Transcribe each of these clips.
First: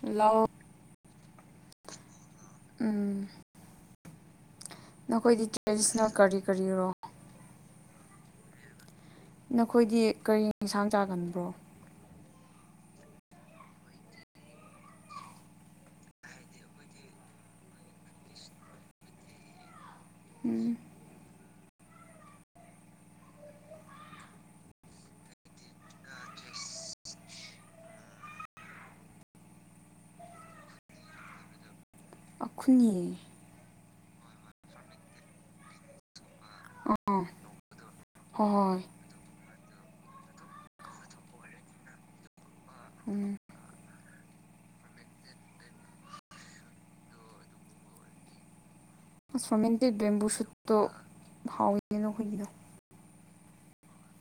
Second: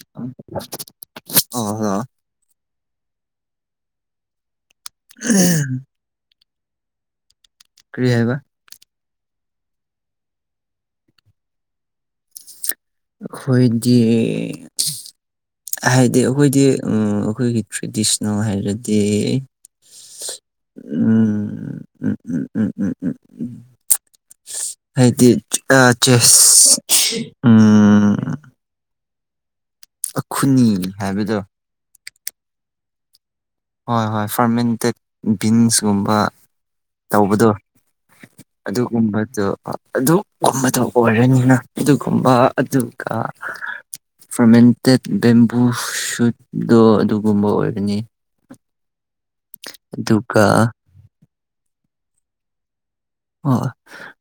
ꯂꯥꯎ ꯑ ꯍ ꯎꯝ ꯅꯈꯣꯏꯗꯤ ꯇ꯭ꯔꯦꯗꯤꯁꯅꯦꯜ ꯀꯔꯤ ꯀꯔꯤꯔꯣ ꯀ꯭ꯔꯤꯌꯥꯕ ꯅꯈꯣꯏꯗꯤ ꯀꯔꯤ ꯌꯦꯟꯁꯥꯡ ꯆꯥꯒꯟꯕ꯭ꯔꯣ ꯍꯣꯏꯗꯤꯌꯦ ꯍꯥꯏꯗꯤ ꯑꯩꯈꯣꯏꯗꯤ ꯑꯩꯈꯣꯏꯒꯤ ꯇ꯭ꯔꯦꯗꯤꯁꯅꯦꯜ ꯍꯥꯏꯔꯗꯤ ꯎꯝ ꯎꯝ ꯎꯝ ꯎꯝ ꯎꯝ ꯎꯝ ꯎꯝ [inaudible] ꯍꯥꯏꯗꯤ ꯑ ꯆꯦꯁ ꯎꯝ ꯑꯈꯨꯅꯤ ꯍꯥꯏꯕꯗꯣ ꯑꯈꯅꯤ ꯍꯣꯏ ꯍꯣꯏ ꯐꯥꯔꯃꯦꯟꯇꯦꯠ ꯕꯤꯟꯁꯀꯨꯝꯕ ꯑꯥ ꯇꯧꯕꯗꯣ ꯍꯣꯏ ꯍꯣꯏ ꯑꯗꯨꯒꯨꯝꯕꯗꯣ ꯑꯗꯨꯒꯨꯝꯕꯗ ꯑꯣꯏꯔꯅꯤꯅ ꯑꯗꯨꯒꯨꯝꯕ ꯑꯗꯨꯒ ꯎꯝ ꯐꯔꯃꯦꯟꯇꯦꯠ ꯕꯦꯝꯕꯨ ꯁꯨꯠꯗꯣ ꯑꯗꯨꯒꯨꯝꯕ ꯑꯣꯏꯒꯅꯤ ꯐꯣꯔꯃꯦꯟꯇꯦꯠ ꯕꯦꯝꯕꯨ ꯑꯗꯨꯒ ꯁꯨꯠꯇꯣ ꯍꯥꯎꯏꯒꯅꯣ ꯑꯩꯈꯣꯏꯒꯤꯗꯣ ꯍ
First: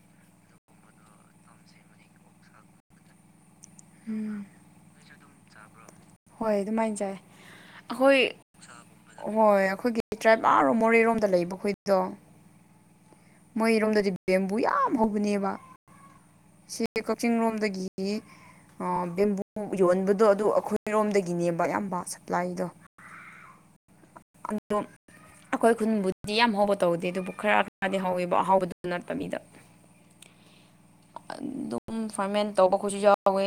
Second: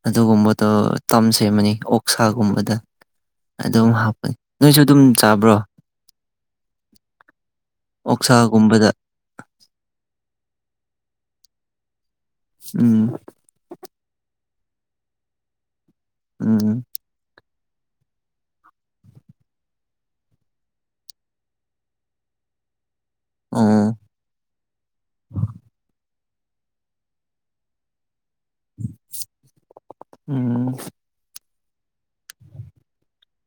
ꯑꯗꯨꯒꯨꯝꯕꯗꯣ ꯇꯝ ꯁꯦꯝꯃꯅꯤ ꯑꯣꯛꯁꯥꯒꯨꯝꯕꯗ ꯑꯗꯨꯝ ꯍꯥꯞꯄꯅꯤ ꯎꯝ ꯅꯣꯏꯁꯨ ꯑꯗꯨꯝ ꯆꯥꯕ꯭ꯔꯣ ꯍꯣꯏ ꯑꯗꯨꯃꯥꯏꯅ ꯆꯥꯏ ꯑꯩꯈꯣꯏ ꯑꯣꯛꯁꯥꯒꯨꯝꯕꯗ ꯍꯣꯏ ꯑꯩꯈꯣꯏꯒꯤ ꯇꯔꯥꯏꯕꯔꯣ ꯃꯣꯔꯦꯔꯣꯝ ꯂꯩꯕ ꯑꯩꯈꯣꯏꯗꯣ ꯎꯝ ꯃꯣꯏꯔꯣꯝꯗꯗꯤ ꯕꯦꯝꯕꯨ ꯌꯥꯝ ꯍꯧꯕꯅꯦꯕ ꯁꯤ ꯎꯝ ꯀꯣꯆꯤꯡ ꯔꯨꯝꯗꯒꯤ ꯒꯤ ꯕꯦꯝꯕꯨ ꯌꯣꯟꯕꯗꯣ ꯑꯗꯨ ꯑꯩꯈꯣꯏ ꯑꯩꯔꯣꯝꯗꯒꯤ ꯅꯦꯝꯕ ꯑꯌꯥꯝꯕ ꯁꯄ꯭ꯂꯥꯏꯗꯣ ꯑꯥ ꯗꯤ ꯌꯥꯝ ꯍꯧꯕ ꯇꯧꯗꯦ ꯑꯗꯨꯕꯨ ꯈꯔ ꯈꯔꯗꯤ ꯍꯧꯋꯦ ꯑꯍꯥꯎꯕꯗꯨ ꯅꯠꯇꯕ ꯃꯤꯗ ꯎꯝ ꯝ ꯐꯥꯔꯃꯦꯟ ꯇꯧꯕꯈꯠꯁꯨ ꯌꯥꯎꯋꯦ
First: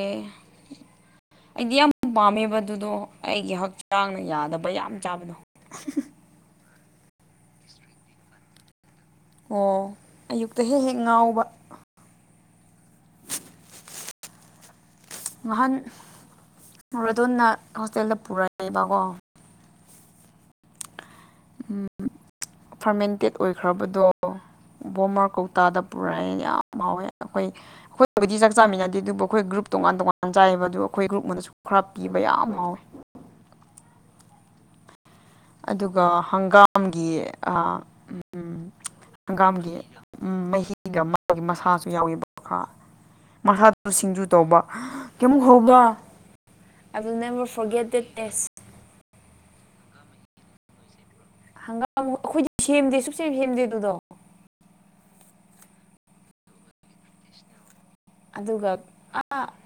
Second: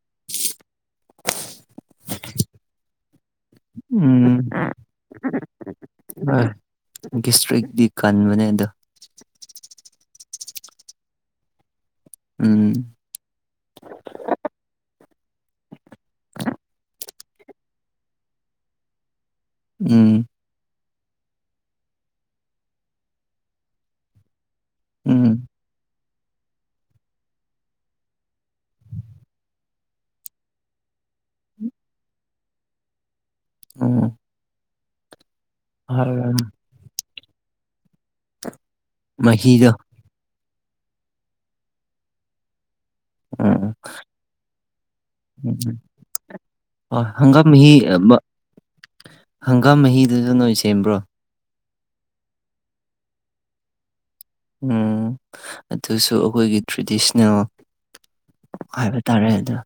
ꯑꯩꯗꯤ ꯌꯥꯝ ꯄꯥꯝꯃꯦꯕ ꯑꯗꯨꯗꯣ ꯑꯩꯒꯤ ꯍꯛꯆꯥꯡꯅ ꯌꯥꯗꯕ ꯌꯥꯝ ꯆꯥꯕꯗꯣ ꯑ ꯁꯇ꯭ꯔꯤꯛꯗꯤ ꯀꯟꯕꯅꯦ ꯑꯗꯣ ꯑꯣ ꯑꯌꯨꯛꯇ ꯍꯦꯛ ꯍꯦꯛ ꯉꯥꯎꯕ ꯎꯝ ꯉꯍꯥꯟ ꯃꯗꯣꯟꯅ ꯍꯣꯁꯇꯦꯜꯗ ꯄꯨꯔꯛꯑꯦꯕꯀꯣ ꯎꯝ ꯐꯔꯃꯦꯟꯇꯦꯠ ꯑꯣꯏꯈ꯭ꯔꯕꯗꯣ ꯕꯣꯃꯔ ꯎꯝ ꯀꯧꯇꯥꯗ ꯄꯨꯔꯛꯑ ꯌꯥꯝ ꯍꯥꯎꯋꯦ ꯑꯩꯈꯣꯏ ꯑꯩꯈꯣꯏꯕꯨꯗꯤ ꯆꯥꯛ ꯆꯥꯃꯤꯟꯅꯗꯦ ꯑꯗꯨꯕꯨ ꯑꯩꯈꯣꯏ ꯒ꯭ꯔꯨꯞ ꯇꯣꯉꯥꯟ ꯇꯣꯉꯥꯟ ꯆꯥꯏꯌꯦꯕ ꯑꯗꯨ ꯑꯩꯈꯣꯏ ꯒ꯭ꯔꯨꯞꯅꯅꯁꯨ ꯈꯔ ꯄꯤꯕ ꯌꯥꯝ ꯍꯥꯎꯋꯤ ꯎꯝ ꯑꯗꯨꯒ ꯍꯪꯒꯥꯝꯒꯤ ꯃꯍꯤꯗꯣ ꯍꯪꯒꯥꯝꯒꯤ ꯎꯝ ꯃꯍꯤꯒ ꯃꯥꯒꯤ ꯃꯁꯥꯁꯨ ꯌꯥꯎꯋꯕ ꯎꯝ ꯃꯁꯥꯗ ꯁꯤꯡꯖꯨ ꯇꯧꯕ ꯀꯩꯃꯨꯛ ꯍꯧꯕ ꯑꯣ ꯍꯪꯒꯥꯝ ꯃꯍꯤ ꯍꯪꯒꯥꯝ ꯃꯍꯤꯗꯨꯁꯨ ꯅꯣꯏ ꯁꯦꯝꯕ꯭ꯔꯣ ꯍꯪꯒꯥꯝ ꯑꯩꯈꯣꯏꯗ ꯎꯝ ꯑꯗꯨꯁꯨ ꯑꯩꯈꯣꯏꯒꯤ ꯇ꯭ꯔꯦꯗꯤꯁꯅꯦꯜ ꯑꯗꯨꯒ ꯍꯥꯏꯕ ꯇꯥꯔꯦ ꯑ ꯑꯗꯣ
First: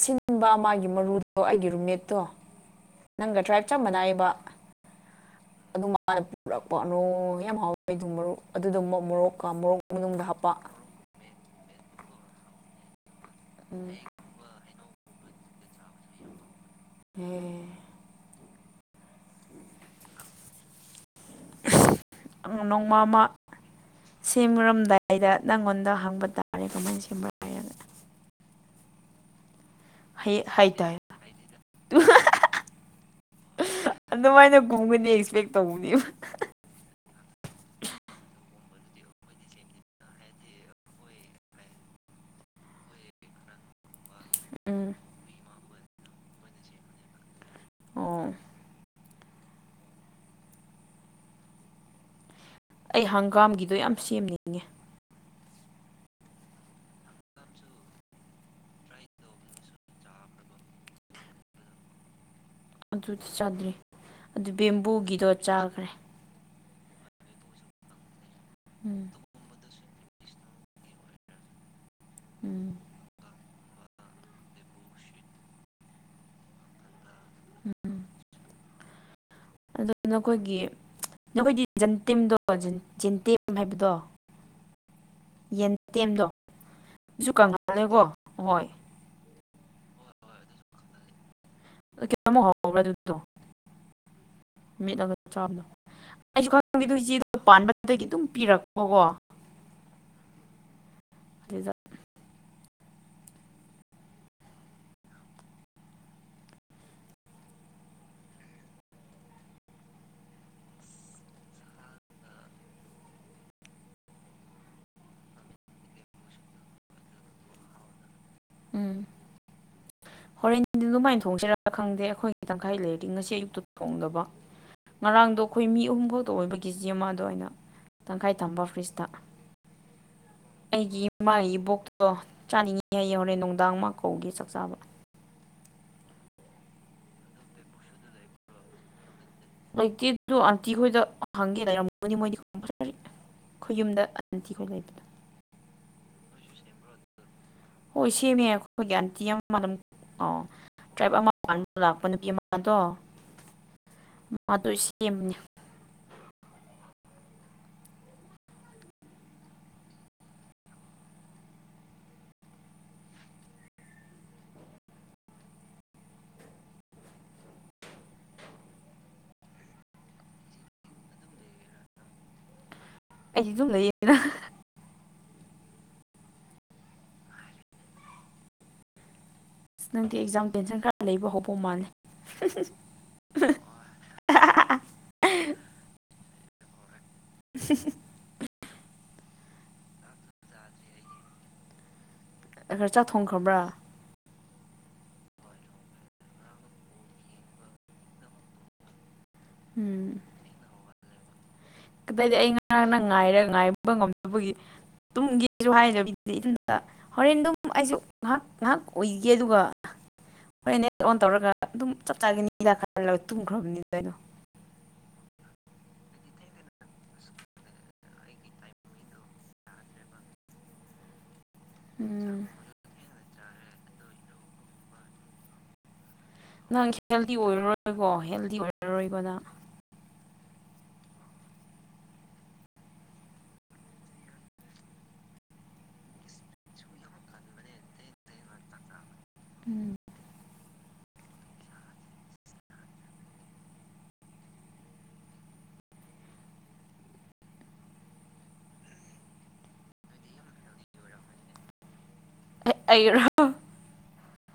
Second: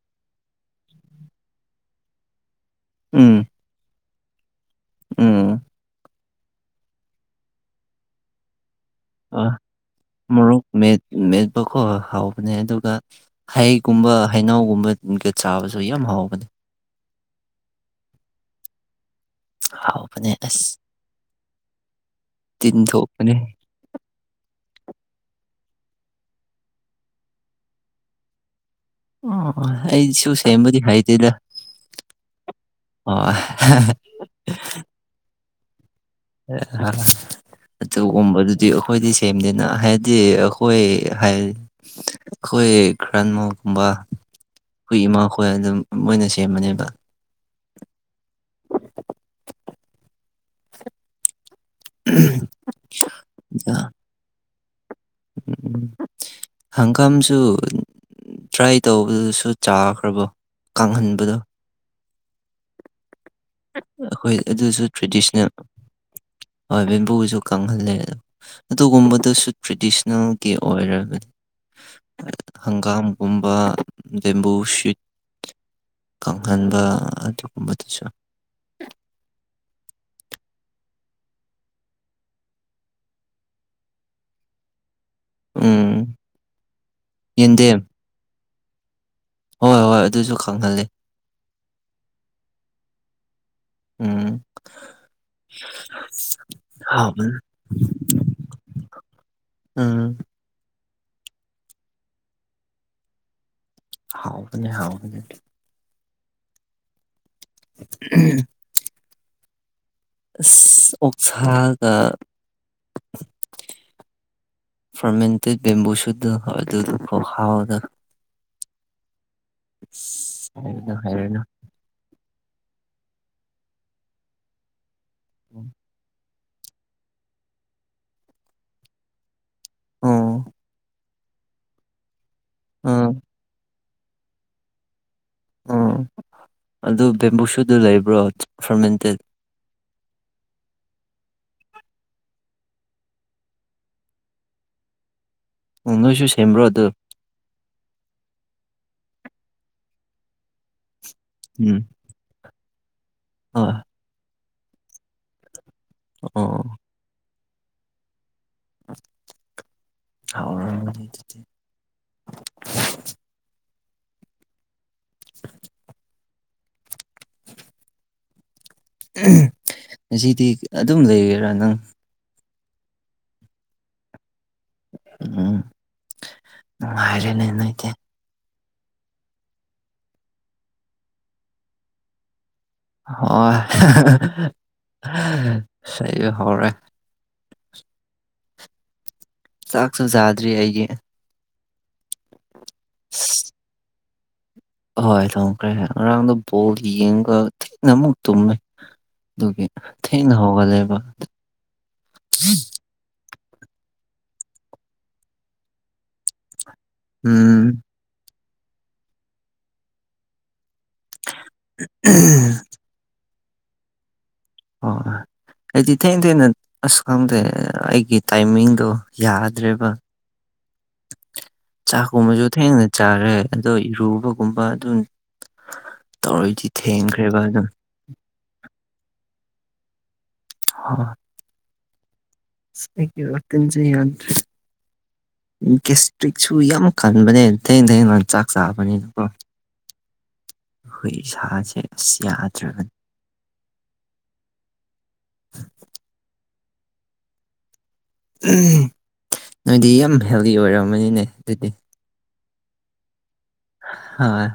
ꯁꯤꯟꯕ ꯃꯥꯒꯤ ꯃꯔꯨꯗꯣ ꯑꯩꯒꯤ ꯔꯨꯝꯃꯦꯠꯇꯣ ꯎꯝ ꯅꯪꯒ ꯇ꯭ꯔꯥꯏꯞ ꯆꯞ ꯃꯅꯥꯏꯕ ꯎꯝ ꯄꯨꯔꯛꯄꯅꯣ ꯌꯥꯝ ꯍꯥꯎꯋꯦ ꯑꯗꯨꯝ ꯃꯔꯨ ꯑꯗꯨꯗ ꯍꯣꯏ ꯃꯣꯔꯣꯛꯀ ꯃꯣꯔꯣꯛ ꯃꯅꯨꯡꯗ ꯍꯥꯞꯄ ꯀꯣ ꯍꯥꯎꯕꯅꯦ ꯑꯗꯨꯒ ꯎꯝ ꯍꯩꯒꯨꯝꯕ ꯍꯩꯅꯧꯒꯨꯝꯕ ꯒꯤ ꯆꯥꯕꯁꯨ ꯌꯥꯝ ꯍꯥꯎꯕꯅꯦ ꯎꯝ ꯍꯥꯎꯕꯅꯦ ꯑꯁ ꯇꯤꯟ ꯅꯣꯡꯃ ꯑꯃ ꯊꯣꯛꯄꯅꯦ ꯁꯦꯝꯔꯝ ꯕꯥꯏꯗ ꯅꯪꯉꯣꯟꯗ ꯍꯪꯕ ꯇꯥꯔꯦ ꯀꯃꯥꯏꯅ ꯁꯦꯝꯕꯔꯦꯅ ꯑꯣ ꯑꯩꯁꯨ ꯁꯦꯝꯕꯗꯤ ꯍꯩꯇꯥꯔꯦ ꯍꯩꯇꯦꯗ [unintelligible] ꯇꯧꯅꯦꯕ [unintelligible] ꯑꯗꯨꯒꯨꯝꯕꯗꯨꯗꯤ ꯑꯩꯈꯣꯏꯗꯤ ꯁꯦꯝꯅꯤꯅ ꯍꯥꯏꯗꯤ ꯑꯩꯈꯣꯏ ꯍꯥꯏ ꯑꯩꯈꯣꯏ ꯭ꯔꯥꯟꯃꯒꯨꯝꯕ ꯎꯝ ꯍꯨꯏ ꯏꯃꯥꯈꯣꯏ ꯑꯗꯨꯝ ꯃꯣꯏꯅ ꯁꯦꯝꯕꯅꯦꯕ ꯑꯣ [unintelligible] ꯑꯩ ꯍꯪꯒꯥꯝꯒꯤꯗꯣ ꯌꯥꯝ ꯁꯦꯝꯅꯤꯡꯉꯦ ꯎꯝ ꯍꯪꯒꯥꯝꯁꯨ ꯇ꯭ꯔꯥꯏ ꯇꯧꯕꯗꯨꯁꯨ ꯆꯥꯈ꯭ꯔꯕꯣ ꯀꯍꯟꯕꯗꯣ ꯑꯗꯨꯗꯤ ꯆꯥꯗ꯭ꯔꯤ ꯑꯩꯈꯣꯏ ꯑꯗꯨ ꯕꯦꯝꯕꯨꯒꯤꯗꯣ ꯆꯥꯈ꯭ꯔꯦ ꯍꯣꯏ ꯕꯦꯝꯕꯨꯁꯨ ꯀꯪꯍꯜꯂꯦ ꯎꯝ ꯑꯗꯨꯒꯨꯝꯕꯗꯨꯁꯨ ꯇ꯭ꯔꯦꯗꯤꯁꯅꯦꯜꯒꯤ ꯑꯣꯏꯔꯕꯗꯤ ꯎꯝ ꯍꯪꯒꯥꯝꯒꯨꯝ ꯒꯨꯝꯕ ꯕꯦꯝꯕꯨꯁꯤꯠ ꯀꯪꯍꯟꯕ ꯎꯝ ꯑꯗꯨꯒꯨꯝꯕꯗꯨꯁꯨ ꯑꯗꯨ ꯅꯈꯣꯏꯒꯤ ꯅꯈꯣꯏꯗꯤ ꯖꯟꯇꯦꯝꯗꯣ ꯖꯦꯟꯇꯦꯝ ꯍꯥꯏꯕꯗꯣ ꯎꯝ ꯌꯦꯟꯇꯦꯝꯗꯣ ꯌꯦꯟꯗꯦꯝ ꯀꯪꯍꯥꯜꯂꯦꯀꯣ ꯍꯣꯏ ꯍꯣꯏ ꯍꯣꯏ ꯑꯗꯨꯁꯨ ꯀꯪꯍꯜꯂꯤ ꯀꯩꯅꯣꯃꯨꯛ ꯍꯧꯕ꯭ꯔꯥ ꯑꯗꯨꯗꯣ ꯎꯝ ꯃꯤꯠ ꯑꯃ ꯆꯥꯕꯗꯣ ꯑꯩꯁꯨ ꯈꯪꯗꯦ ꯏꯆꯦꯗꯣ ꯍꯥꯎꯕꯅꯦ ꯄꯥꯟꯕꯗꯒꯤ ꯑꯗꯨꯝ ꯄꯤꯔꯛꯄ ꯀꯣ ꯎꯝ [unintelligible] ꯍꯥꯎꯕꯅꯦ ꯍꯥꯎꯕꯅꯦ [inaudible] ꯑꯁ [inaudible] ꯎꯝ ꯑꯁ ꯍꯣꯔꯦꯟ ꯍꯥꯏꯔꯨꯅꯨ ꯑꯗꯨꯃꯥꯏꯅ ꯍꯥꯏꯔꯨꯅꯨ ꯊꯣꯡꯁꯤꯔ ꯈꯪꯗꯦ ꯑꯩꯈꯣꯏ ꯇꯪꯈꯥꯏ ꯂꯩꯔꯗꯤ ꯉꯁꯤ ꯑꯌꯨꯛꯇ ꯊꯣꯡꯗꯕ ꯉꯔꯥꯡꯗꯣ ꯑꯩꯈꯣꯏ ꯃꯤ ꯑꯍꯨꯝꯐꯥꯎ ꯇꯣ ꯑꯣꯏꯕ ꯀꯦ ꯖꯤ ꯑꯃ ꯑꯗꯣ ꯑꯩꯅ ꯇꯪꯈꯥꯏ ꯊꯝꯕ ꯐ꯭ꯔꯤꯖꯇ ꯎꯝ ꯑꯩꯒꯤ ꯏꯃꯥꯒꯤ ꯏꯕꯣꯛꯇꯣ ꯆꯥꯅꯤꯡꯉꯤ ꯍꯥꯏ ꯎꯝ ꯍꯣꯔꯦꯟ ꯅꯨꯡꯗꯥꯡ ꯃꯥ ꯀꯧꯒꯦ ꯆꯥꯛ ꯆꯥꯕ ꯑꯣ ꯑꯗꯨ ꯕꯦꯝꯕꯨꯁꯨꯠꯗꯨ ꯂꯩꯕ꯭ꯔꯣ ꯐꯥꯔꯃꯦꯟꯇꯦꯠ ꯂꯩꯇꯦꯗꯣ ꯑꯟꯇꯤ ꯍꯣꯏꯗ ꯍꯪꯒꯦ ꯂꯩꯔꯝꯒꯅꯤ ꯃꯣꯏꯗꯤ ꯈꯨꯌꯨꯝꯗ ꯑꯟꯇꯤꯈꯣꯏ ꯂꯩꯕꯗꯣ ꯎꯪ ꯅꯣꯏꯁꯨ ꯁꯦꯝꯕꯔꯣ ꯑꯗꯨ ꯍꯣꯏ ꯁꯦꯝꯃꯦ ꯑꯩꯈꯣꯏꯒꯤ ꯑꯟꯇꯤ ꯑꯃ ꯑꯗꯨꯝ ꯑ ꯇ꯭ꯔꯥꯏꯞ ꯑꯃ ꯂꯥꯛꯄ ꯅꯨꯄꯤ ꯑꯃ ꯑꯗꯣ ꯑ ꯃꯗꯨ ꯁꯦꯝꯅꯤ ꯑꯣ ꯊ ꯉꯁꯤꯗꯤ ꯑꯗꯨꯝ ꯂꯩꯔꯦꯔꯥ ꯅꯪ ꯑꯩꯗꯤ ꯑꯗꯨꯨꯝ ꯂꯩ ꯌꯦꯅꯤꯅ ꯎꯝ ꯅꯨꯡꯉꯥꯏꯔꯦꯅꯦ ꯅꯣꯏꯗꯤ ꯅꯪꯗꯤ ꯑꯦꯛꯖꯥꯝ ꯇꯦꯟꯁꯟ ꯈꯔ ꯂꯩꯕ ꯍꯧꯕ ꯃꯥꯜꯂꯦ ꯍꯣꯏ ꯂꯩꯕ ꯍꯧꯔꯦ [inaudible] ꯆꯥꯛꯁꯨ ꯆꯥꯗꯔꯤ ꯑꯩꯒꯤ ꯈꯔ ꯆꯥꯛ ꯊꯣꯡꯈ꯭ꯔꯕ꯭ꯔꯥ ꯍꯣꯏ ꯊꯣꯡꯈ꯭ꯔꯦ ꯉꯔꯥꯡꯗ ꯕꯣꯜ ꯌꯦꯡꯉꯒ ꯊꯦꯡꯅ ꯑꯃꯨꯛ ꯇꯨꯝꯃꯦ ꯑꯗꯨꯒꯤ ꯊꯦꯡꯅ ꯍꯧꯒꯠꯂꯦꯕ ꯀꯗꯥꯏꯗꯩ ꯑꯩ ꯉꯔꯥꯡꯅ ꯉꯥꯏꯔꯒ ꯉꯥꯏꯕ ꯉꯝꯗꯕꯒꯤ ꯇꯨꯝꯒꯦꯁꯨ ꯍꯥꯏꯗꯕꯤ ꯍꯣꯔꯦꯟ ꯑꯗꯨꯝ ꯎꯝ ꯑꯩꯁꯨ ꯉꯥꯏꯍꯥꯛ ꯉꯥꯏꯍꯥꯛ ꯎꯏꯒꯦ ꯑꯗꯨꯒ ꯍꯣꯔꯦꯟ ꯅꯦꯠ ꯑꯣꯟ ꯇꯧꯔꯒ ꯑꯗꯨꯝ ꯆꯞ ꯆꯥꯈꯤꯅꯤꯗ ꯈꯔ ꯇꯨꯝꯈ꯭ꯔꯕꯅꯤ ꯑꯗꯨ ꯀꯩꯅꯣ ꯑ ꯑꯩꯗꯤ ꯊꯦꯡꯅ ꯊꯦꯡꯅ ꯑꯁ ꯈꯪꯗꯦ ꯑꯩꯒꯤ ꯇꯥꯏꯃꯤꯡꯗꯣ ꯌꯥꯗ꯭ꯔꯦꯕ [inaudible] ꯎꯝ ꯆꯥꯛꯀꯨꯝꯕꯁꯨ ꯊꯦꯡꯅ ꯆꯥꯔꯦ ꯑꯗꯣ ꯏꯔꯨꯕꯒꯨꯝꯕ ꯑꯗꯨꯝ ꯇꯧꯔꯗꯤ ꯅꯪ ꯍꯦꯜꯗꯤ ꯊꯦꯡꯈ꯭ꯔꯦꯕ ꯑꯗꯨꯝ ꯑꯣꯏꯔꯔꯣꯏꯀꯣ ꯍꯦꯜꯗꯤ ꯑꯣꯏꯔꯔꯣꯏꯕ ꯅꯪ [inaudible] ꯏꯁꯇꯤꯟꯖꯟꯗ ꯌꯥꯗꯔꯦ ꯀꯤꯁꯇ꯭ꯔꯤꯛꯁꯨ ꯌꯥꯝ ꯀꯟꯕꯅꯦ ꯊꯦꯡꯅ ꯊꯦꯡꯅ ꯆꯥꯛ ꯆꯥꯕꯅꯤꯅꯀꯣ ꯎꯝ ꯍꯣꯏ ꯁꯖꯦꯁꯤ ꯌꯥꯗ꯭ꯔꯒꯅꯤ [unintelligible] ꯅꯣꯏꯗꯤ ꯌꯥꯝ ꯍꯦꯜꯗꯤ ꯑꯣꯏꯔꯝꯃꯅꯤꯅꯦ ꯑꯗꯨꯗꯤ ꯑꯩꯔ ꯍꯣꯏ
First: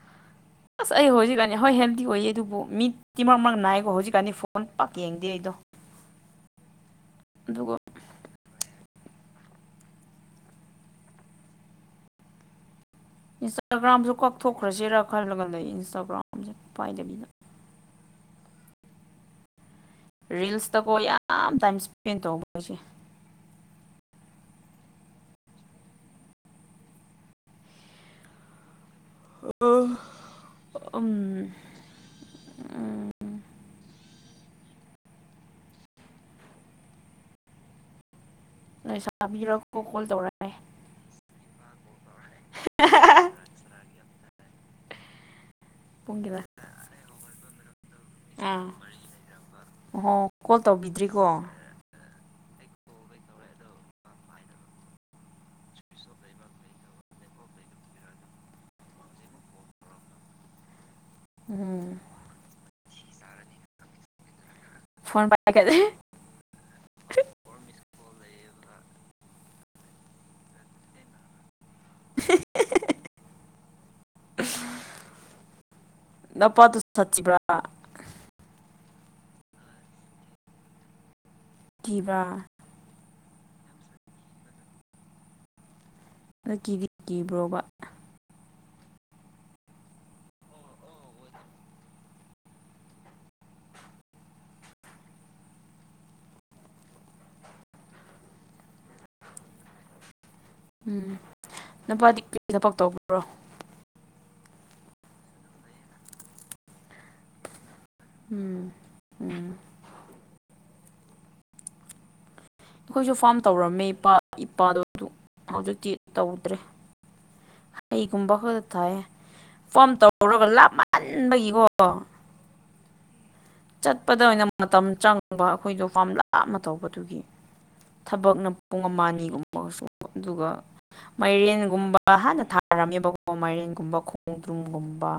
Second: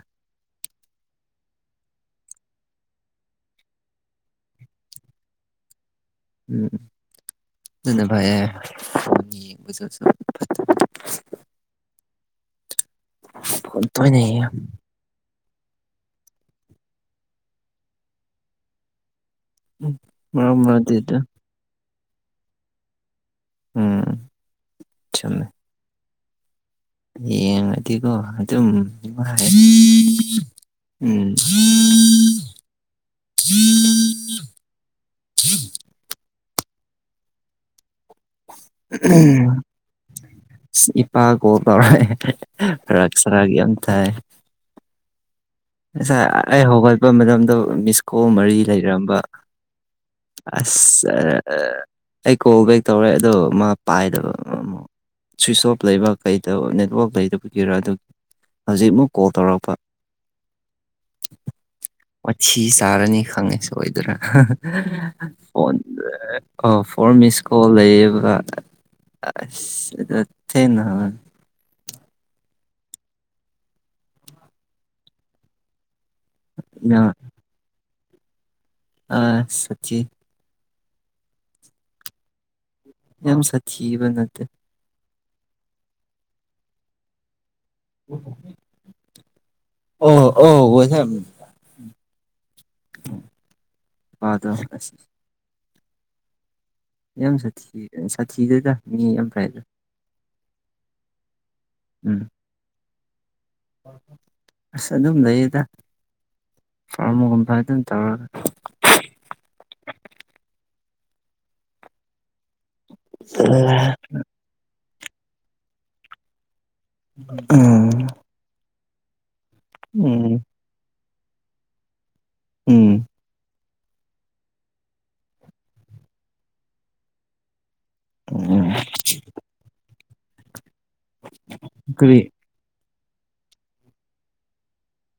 ꯑꯁ ꯑꯩ ꯍꯧꯖꯤꯛꯀꯥꯟꯅꯤ ꯍꯣꯏ ꯍꯦꯜꯗꯤ ꯑꯣꯏꯌꯦ ꯑꯗꯨꯕꯨ ꯃꯤꯗꯤꯤꯃꯛꯃꯛ ꯅꯥꯏꯀꯣ ꯍꯧꯖꯤꯛꯀꯥꯟꯗꯤ ꯐꯣꯟ ꯄꯥꯛ ꯌꯦꯡꯗꯤ ꯂꯩ ꯑꯣ ꯎꯝ ꯅꯅ ꯐꯥꯏ [unintelligible] ꯏꯟꯁꯇꯥꯒ꯭ꯔꯥꯝꯁꯨ ꯇꯣꯏꯅ ꯌꯦꯡ ꯀꯛꯊꯣꯛꯈ꯭ꯔꯁꯤꯔꯥ ꯈꯜꯂꯒ ꯂꯩ ꯏꯟꯁꯇꯥꯒ꯭ꯔꯥꯝꯁꯦ ꯄꯥꯏꯗꯕꯤꯗ ꯃꯔꯛ ꯔꯤꯜꯁꯇꯀꯣ ꯃꯔꯛꯇꯤ ꯑꯗꯨꯝ ꯌꯥꯝ ꯇꯥꯏꯝ ꯏꯁꯄꯦꯟ ꯇꯧꯈꯣꯏꯁꯦ ꯎꯝ ꯆꯃꯦ ꯌꯦꯡꯉꯗꯤꯒꯣ ꯑꯗꯨꯝ ꯅꯨꯡꯉꯥꯏ ꯑ ꯎꯝ ꯎ ꯍ ꯂꯩꯁꯥꯕꯤꯔꯀꯣ ꯀꯣꯜ ꯇꯧꯔꯛꯑꯦ ꯏꯄꯥ ꯀꯣ ꯇꯔꯦ ꯔꯥꯛꯁ ꯔꯒ ꯌꯥꯝꯦꯝ ꯊꯥꯏ ꯉꯁ ꯄꯨꯡꯒꯤꯗ ꯑꯩ ꯍꯧꯒꯠꯄ ꯃꯇꯝꯗꯣ ꯃꯤꯁ ꯀꯣ ꯃꯔꯤ ꯑꯥ ꯂꯩꯔꯝꯕ ꯑꯣꯍꯣ ꯀꯣꯜ ꯑꯁ ꯇꯧꯕꯤꯗ꯭ꯔꯤꯀꯣ ꯑꯩ ꯀꯣꯕꯩ ꯇꯧꯔꯦ ꯑꯗꯣ ꯃꯥ ꯄꯥꯏꯗꯕ ꯑꯃꯛ ꯁ꯭ꯋꯤꯁ ꯑꯣꯐ ꯂꯩꯕ ꯀꯩꯗ ꯅꯦꯠꯋꯥꯛ ꯂꯩꯗꯕꯒꯤꯔ ꯑꯗꯨꯒꯤ ꯍꯧꯖꯤꯛ ꯑꯃꯨꯛ ꯀꯣꯜ ꯇꯧꯔꯛꯄ ꯎꯝ ꯋꯥꯊꯤ ꯆꯥꯔꯅꯤ ꯈꯪꯉꯦ ꯁ ꯑꯣꯏꯣꯏꯗꯅꯥ ꯐꯣꯟ ꯐꯣꯟ ꯄꯥꯏꯒꯠꯂꯦ ꯑ ꯐꯣꯔ ꯃꯤꯁ ꯀꯣꯜ ꯂꯩꯌꯦꯕ ꯑ ꯊꯦꯅ ꯍ [unintelligible] ꯗ ꯄꯗꯨꯨ ꯁꯆꯤꯕ꯭ꯔꯥ ꯑꯥ ꯁꯆꯤ ꯀꯕ ꯑ ꯁꯕ ꯅꯠꯇ ꯑꯗ ꯀꯤꯗꯤ ꯀꯤꯕ꯭ꯔꯣꯕ ꯑꯣ ꯑꯣ ꯑꯣꯁ ꯑꯗ ꯌꯥꯝ ꯁꯥꯊꯤ ꯁꯥꯊꯤꯗꯗ ꯃꯤ ꯌꯥꯝ ꯐ꯭ꯔꯥꯏꯗ ꯎꯝ ꯅꯨꯄꯥꯗꯤ ꯄ ꯊꯕꯛ ꯇ꯭ꯔꯣ ꯑꯁ ꯑꯗꯨꯝ ꯂꯩꯌꯦꯗ ꯐꯥꯔꯃꯒꯨꯝꯕ ꯑꯗꯨꯝ ꯇꯧꯔꯒ ꯎꯝ ꯎꯝ ꯑꯩꯈꯣꯏꯁꯨ ꯐꯥꯝ ꯇꯧꯔꯝꯃꯦ ꯏꯄꯥ ꯏꯄꯥꯗꯣ ꯍꯧꯖꯤꯛꯇꯤ ꯇꯧꯗ꯭ꯔꯦ ꯎꯝ ꯍꯩꯒꯨꯝꯕ ꯈꯛꯇ ꯊꯥꯏꯌꯦ ꯐꯣꯝ ꯎꯝ ꯇꯧꯔꯔꯒ ꯂꯥꯞꯃꯟꯕꯒꯤꯀꯣ ꯎꯝ ꯆꯠꯄꯗ ꯑꯣꯏꯅ ꯃꯇꯝ ꯆꯪꯕ ꯑꯩꯈꯣꯏꯗꯣ ꯄꯥꯝ ꯂꯥꯞꯅ ꯇꯧꯕꯗꯨꯒꯤ ꯊꯕꯛꯅ ꯎꯝ ꯄꯨꯡ ꯑꯃ ꯑꯅꯤꯒꯨꯝꯕꯒꯁꯨ ꯑꯗꯨꯒ ꯃꯥꯏꯔꯦꯟꯒꯨꯝꯕ ꯀꯔꯤ ꯍꯥꯟꯅ ꯊꯥꯔꯝꯃꯤ ꯀ ꯃꯥꯏꯔꯦꯟꯒꯨꯝꯕ ꯈꯣꯡꯗ꯭ꯔꯨꯝꯒꯨꯝꯕ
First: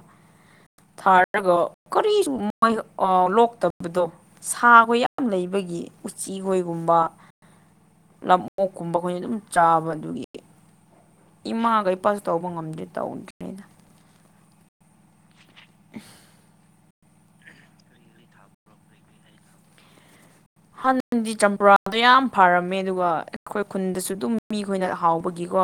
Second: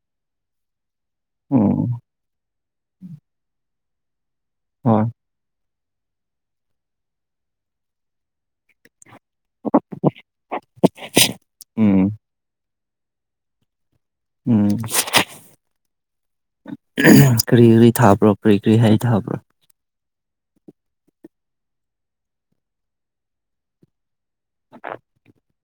ꯊꯥꯔꯒ ꯎꯝ ꯀꯔꯤ ꯃꯣꯏ ꯂꯣꯛꯇꯕꯗꯣ ꯁꯥꯈ ꯍꯣꯏ ꯌꯥꯝ ꯂꯩꯕꯒꯤ ꯎꯆꯤꯒꯣꯏꯒꯨꯝꯕ ꯅꯞꯃꯣꯛꯀꯨꯝꯕ ꯑꯩꯈꯣꯏꯅ ꯑꯗꯨꯝ ꯆꯥꯕ ꯑꯗꯨꯒꯤ ꯏꯃꯥꯒ ꯎꯝ ꯏꯄꯥꯁꯨ ꯇꯧꯕ ꯉꯝꯗꯦ ꯇꯧꯗ꯭ꯔꯤꯅꯤꯅ ꯎꯝ ꯀꯔꯤ ꯀꯔꯤ ꯊꯥꯕ꯭ꯔꯣ ꯀꯔꯤ ꯀꯔꯤ ꯍꯩ ꯊꯥꯕ꯭ꯔꯣ ꯍꯥꯟꯗꯤ ꯆꯝꯄꯨꯔꯥꯗꯣ ꯌꯥꯝ ꯐꯔꯝꯃꯦ ꯑꯗꯨꯒ ꯑꯩꯈꯣꯏ ꯈꯨꯟꯗꯁꯨ ꯑꯗꯨꯝ ꯃꯤꯈꯣꯏꯅ ꯍꯥꯎꯕꯒꯤꯀꯣ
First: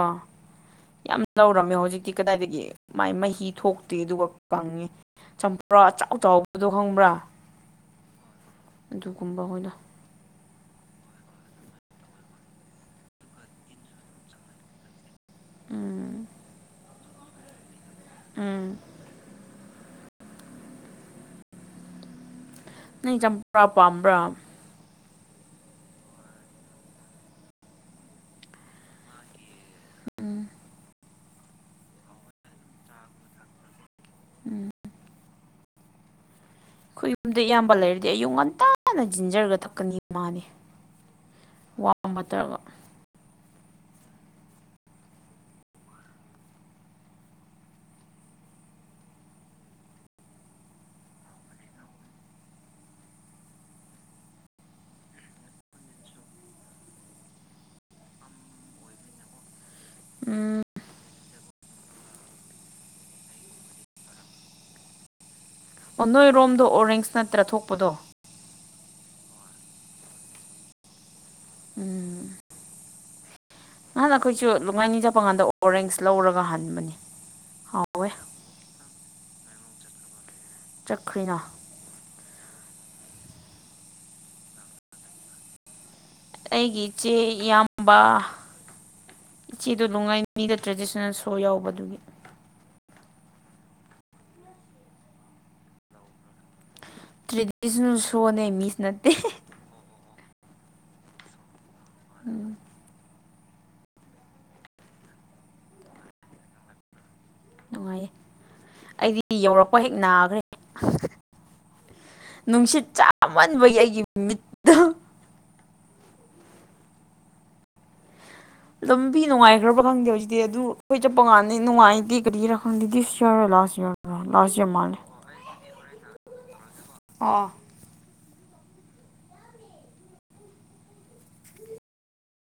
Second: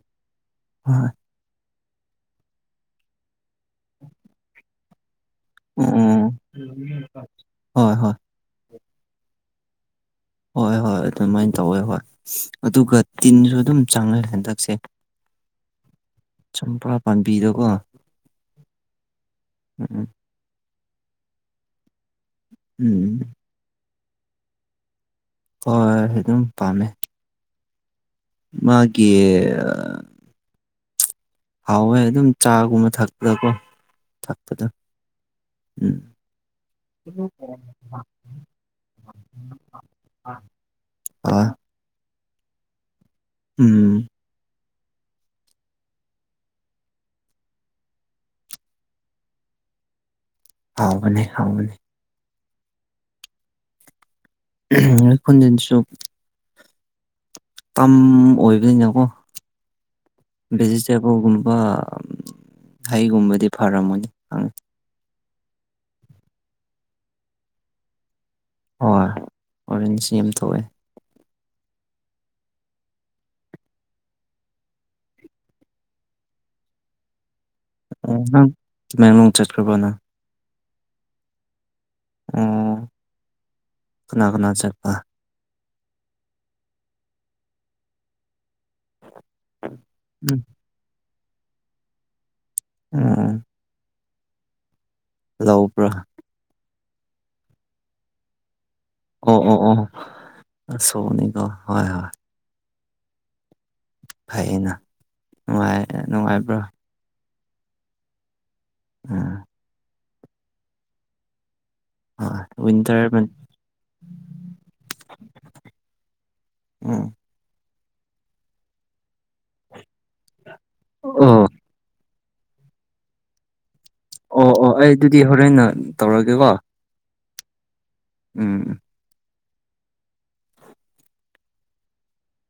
ꯍꯣꯏ ꯌꯥꯝ ꯂꯧꯔꯝꯃꯦ ꯍꯧꯖꯤꯛ ꯇꯤ ꯀꯗꯥꯏꯗꯒꯤ ꯃꯥꯏ ꯃꯍꯤ ꯊꯣꯛꯇꯦ ꯑꯗꯨꯒ ꯀꯪꯉꯦ ꯫ ꯆꯝꯄ꯭ꯔꯥ ꯑꯆꯥꯎ ꯎꯝ ꯆꯥꯎꯕꯗꯣ ꯈꯪꯕ꯭ꯔꯥ ꯍꯣꯏ ꯍꯣꯏ ꯑꯗꯨꯒꯨꯝꯕ ꯑꯣꯏꯅ ꯍꯣꯏ ꯍꯣꯏ ꯑꯗꯨꯃꯥꯏꯅ ꯇꯧꯋꯦ ꯍꯣꯏ ꯑꯗꯨꯒ ꯇꯤꯟꯁꯨ ꯑꯗꯨꯝ ꯆꯪꯅꯔꯦ ꯍꯟꯗꯛꯁꯦ ꯎꯝ ꯆꯝꯄ꯭ꯔꯥ ꯄꯥꯝꯕꯤꯗꯀꯣ ꯎꯝ [inaudible] ꯎꯝ ꯅꯪ ꯆꯝꯄ꯭ꯔꯥ ꯄꯥꯝꯕ꯭ꯔꯥ ꯍꯣꯏ ꯑꯗꯨꯝ ꯄꯥꯝꯃꯦ ꯃꯥꯒꯤ ꯎꯝ ꯍꯥꯎꯋꯦ ꯑꯗꯨꯝ ꯆꯥꯒꯨꯝꯕ ꯊꯛꯄꯗꯀꯣ ꯊꯛꯄꯗ ꯎꯝ [unintelligible] ꯑꯩꯈꯣꯏ ꯌꯨꯝꯗ ꯏꯌꯥꯝꯕ ꯂꯩꯔꯗꯤ ꯑꯌꯨꯛ ꯉꯟꯇꯥꯅ ꯖꯟꯖꯔꯒ ꯊꯛꯀꯅꯤ ꯃꯥꯅꯤ ꯑꯥ [unintelligible] ꯎꯝ ꯍꯥꯎꯕꯅꯦ ꯍꯥꯎꯕꯅꯦ ꯑꯩ ꯈꯣꯟꯟꯖꯤꯟꯁꯨ ꯀꯝ ꯑꯣꯏꯕꯅꯤꯅꯀꯣ ꯎꯝ ꯚꯦꯖꯤꯇꯦꯕꯜꯒꯨꯝꯕ ꯍꯩꯒꯨꯝꯕꯗꯤ ꯐꯔꯝꯃꯣꯏꯅꯤ ꯈꯪꯉꯤ ꯑꯣ ꯅꯣꯏꯔꯣꯝꯗ ꯑꯣꯔꯦꯡꯁ ꯅꯠꯇ꯭ꯔ ꯊꯣꯛꯄꯗꯣ ꯍꯣꯏ ꯑꯣꯔꯦꯟꯖ ꯌꯥꯝ ꯊꯣꯛꯑꯦ ꯎꯝ ꯅꯍꯥꯟ ꯑꯩꯈꯣꯏꯁꯨ ꯂꯣꯡꯉꯥꯏꯅꯤ ꯆꯠꯄ ꯀꯥꯟꯗ ꯑꯣꯔꯦꯡꯁ ꯂꯧꯔꯒ ꯍꯟꯕꯅꯤ ꯍꯥꯎꯋꯦ ꯎꯝ ꯇꯃꯦꯡꯂꯣꯡ ꯆꯠꯈꯔꯕ ꯅꯪ ꯆꯈꯔꯦꯅꯥ ꯑꯣ ꯀꯅꯥ ꯀꯅꯥ ꯆꯠꯄ ꯑꯩꯒꯤ ꯏꯆꯦ ꯏꯌꯥꯝꯕ ꯏꯆꯦꯗꯨ ꯎꯝ ꯂꯨꯡꯉꯥꯏꯅꯤ ꯇ꯭ꯔꯦꯗꯤꯁꯅꯦꯜ ꯁꯣ ꯌꯥꯎꯕꯗꯨꯒꯤ ꯑꯣ ꯂꯧꯕ꯭ꯔꯥ ꯇ꯭ꯔꯦꯗꯤꯁꯅꯦꯜ ꯁꯣꯅꯦ ꯃꯤꯁ ꯅꯠꯇꯦ ꯑꯣ ꯑꯣ ꯑꯣ ꯁꯣꯅꯤꯀꯣ ꯍꯣꯏ ꯍꯣꯏ ꯎꯝ ꯐꯩꯌꯦꯅꯅꯨꯡ ꯅꯨꯡꯉꯥꯏꯕ꯭ꯔꯥ ꯅꯨꯡꯉꯥꯏꯌꯦ ꯑꯩꯗꯤ ꯎꯝ ꯌꯧꯔꯛꯄ ꯍꯦꯛ ꯅꯥꯈ꯭ꯔꯦ ꯍꯣꯏ ꯅꯨꯡꯁꯤꯠ ꯋꯤꯟꯇꯔ ꯆꯥꯃꯟꯕꯒꯤ ꯑꯩꯒꯤ ꯃꯤꯠꯇ ꯎꯝ ꯂꯝꯕꯤ ꯅꯨꯡꯉꯥꯏꯈ꯭ꯔꯕ ꯈꯪꯗꯦ ꯍꯧꯖꯤꯛꯇꯤ ꯑꯗꯨ ꯑꯩꯈꯣꯏ ꯆꯠꯄ ꯑꯣ ꯀꯥꯟꯗ ꯅꯨꯡꯉꯥꯏꯇꯦ ꯀꯔꯤꯔ ꯈꯪꯗꯤ ꯗꯤꯁ ꯏꯌꯔ ꯂꯥꯁ ꯏꯌꯔ ꯑꯣ ꯑꯣ ꯑꯩ ꯑꯗꯨꯗꯤ ꯍꯣꯔꯦꯟꯟꯅ ꯇꯧꯔꯒꯦꯀꯣ ꯑꯥ ꯎꯝ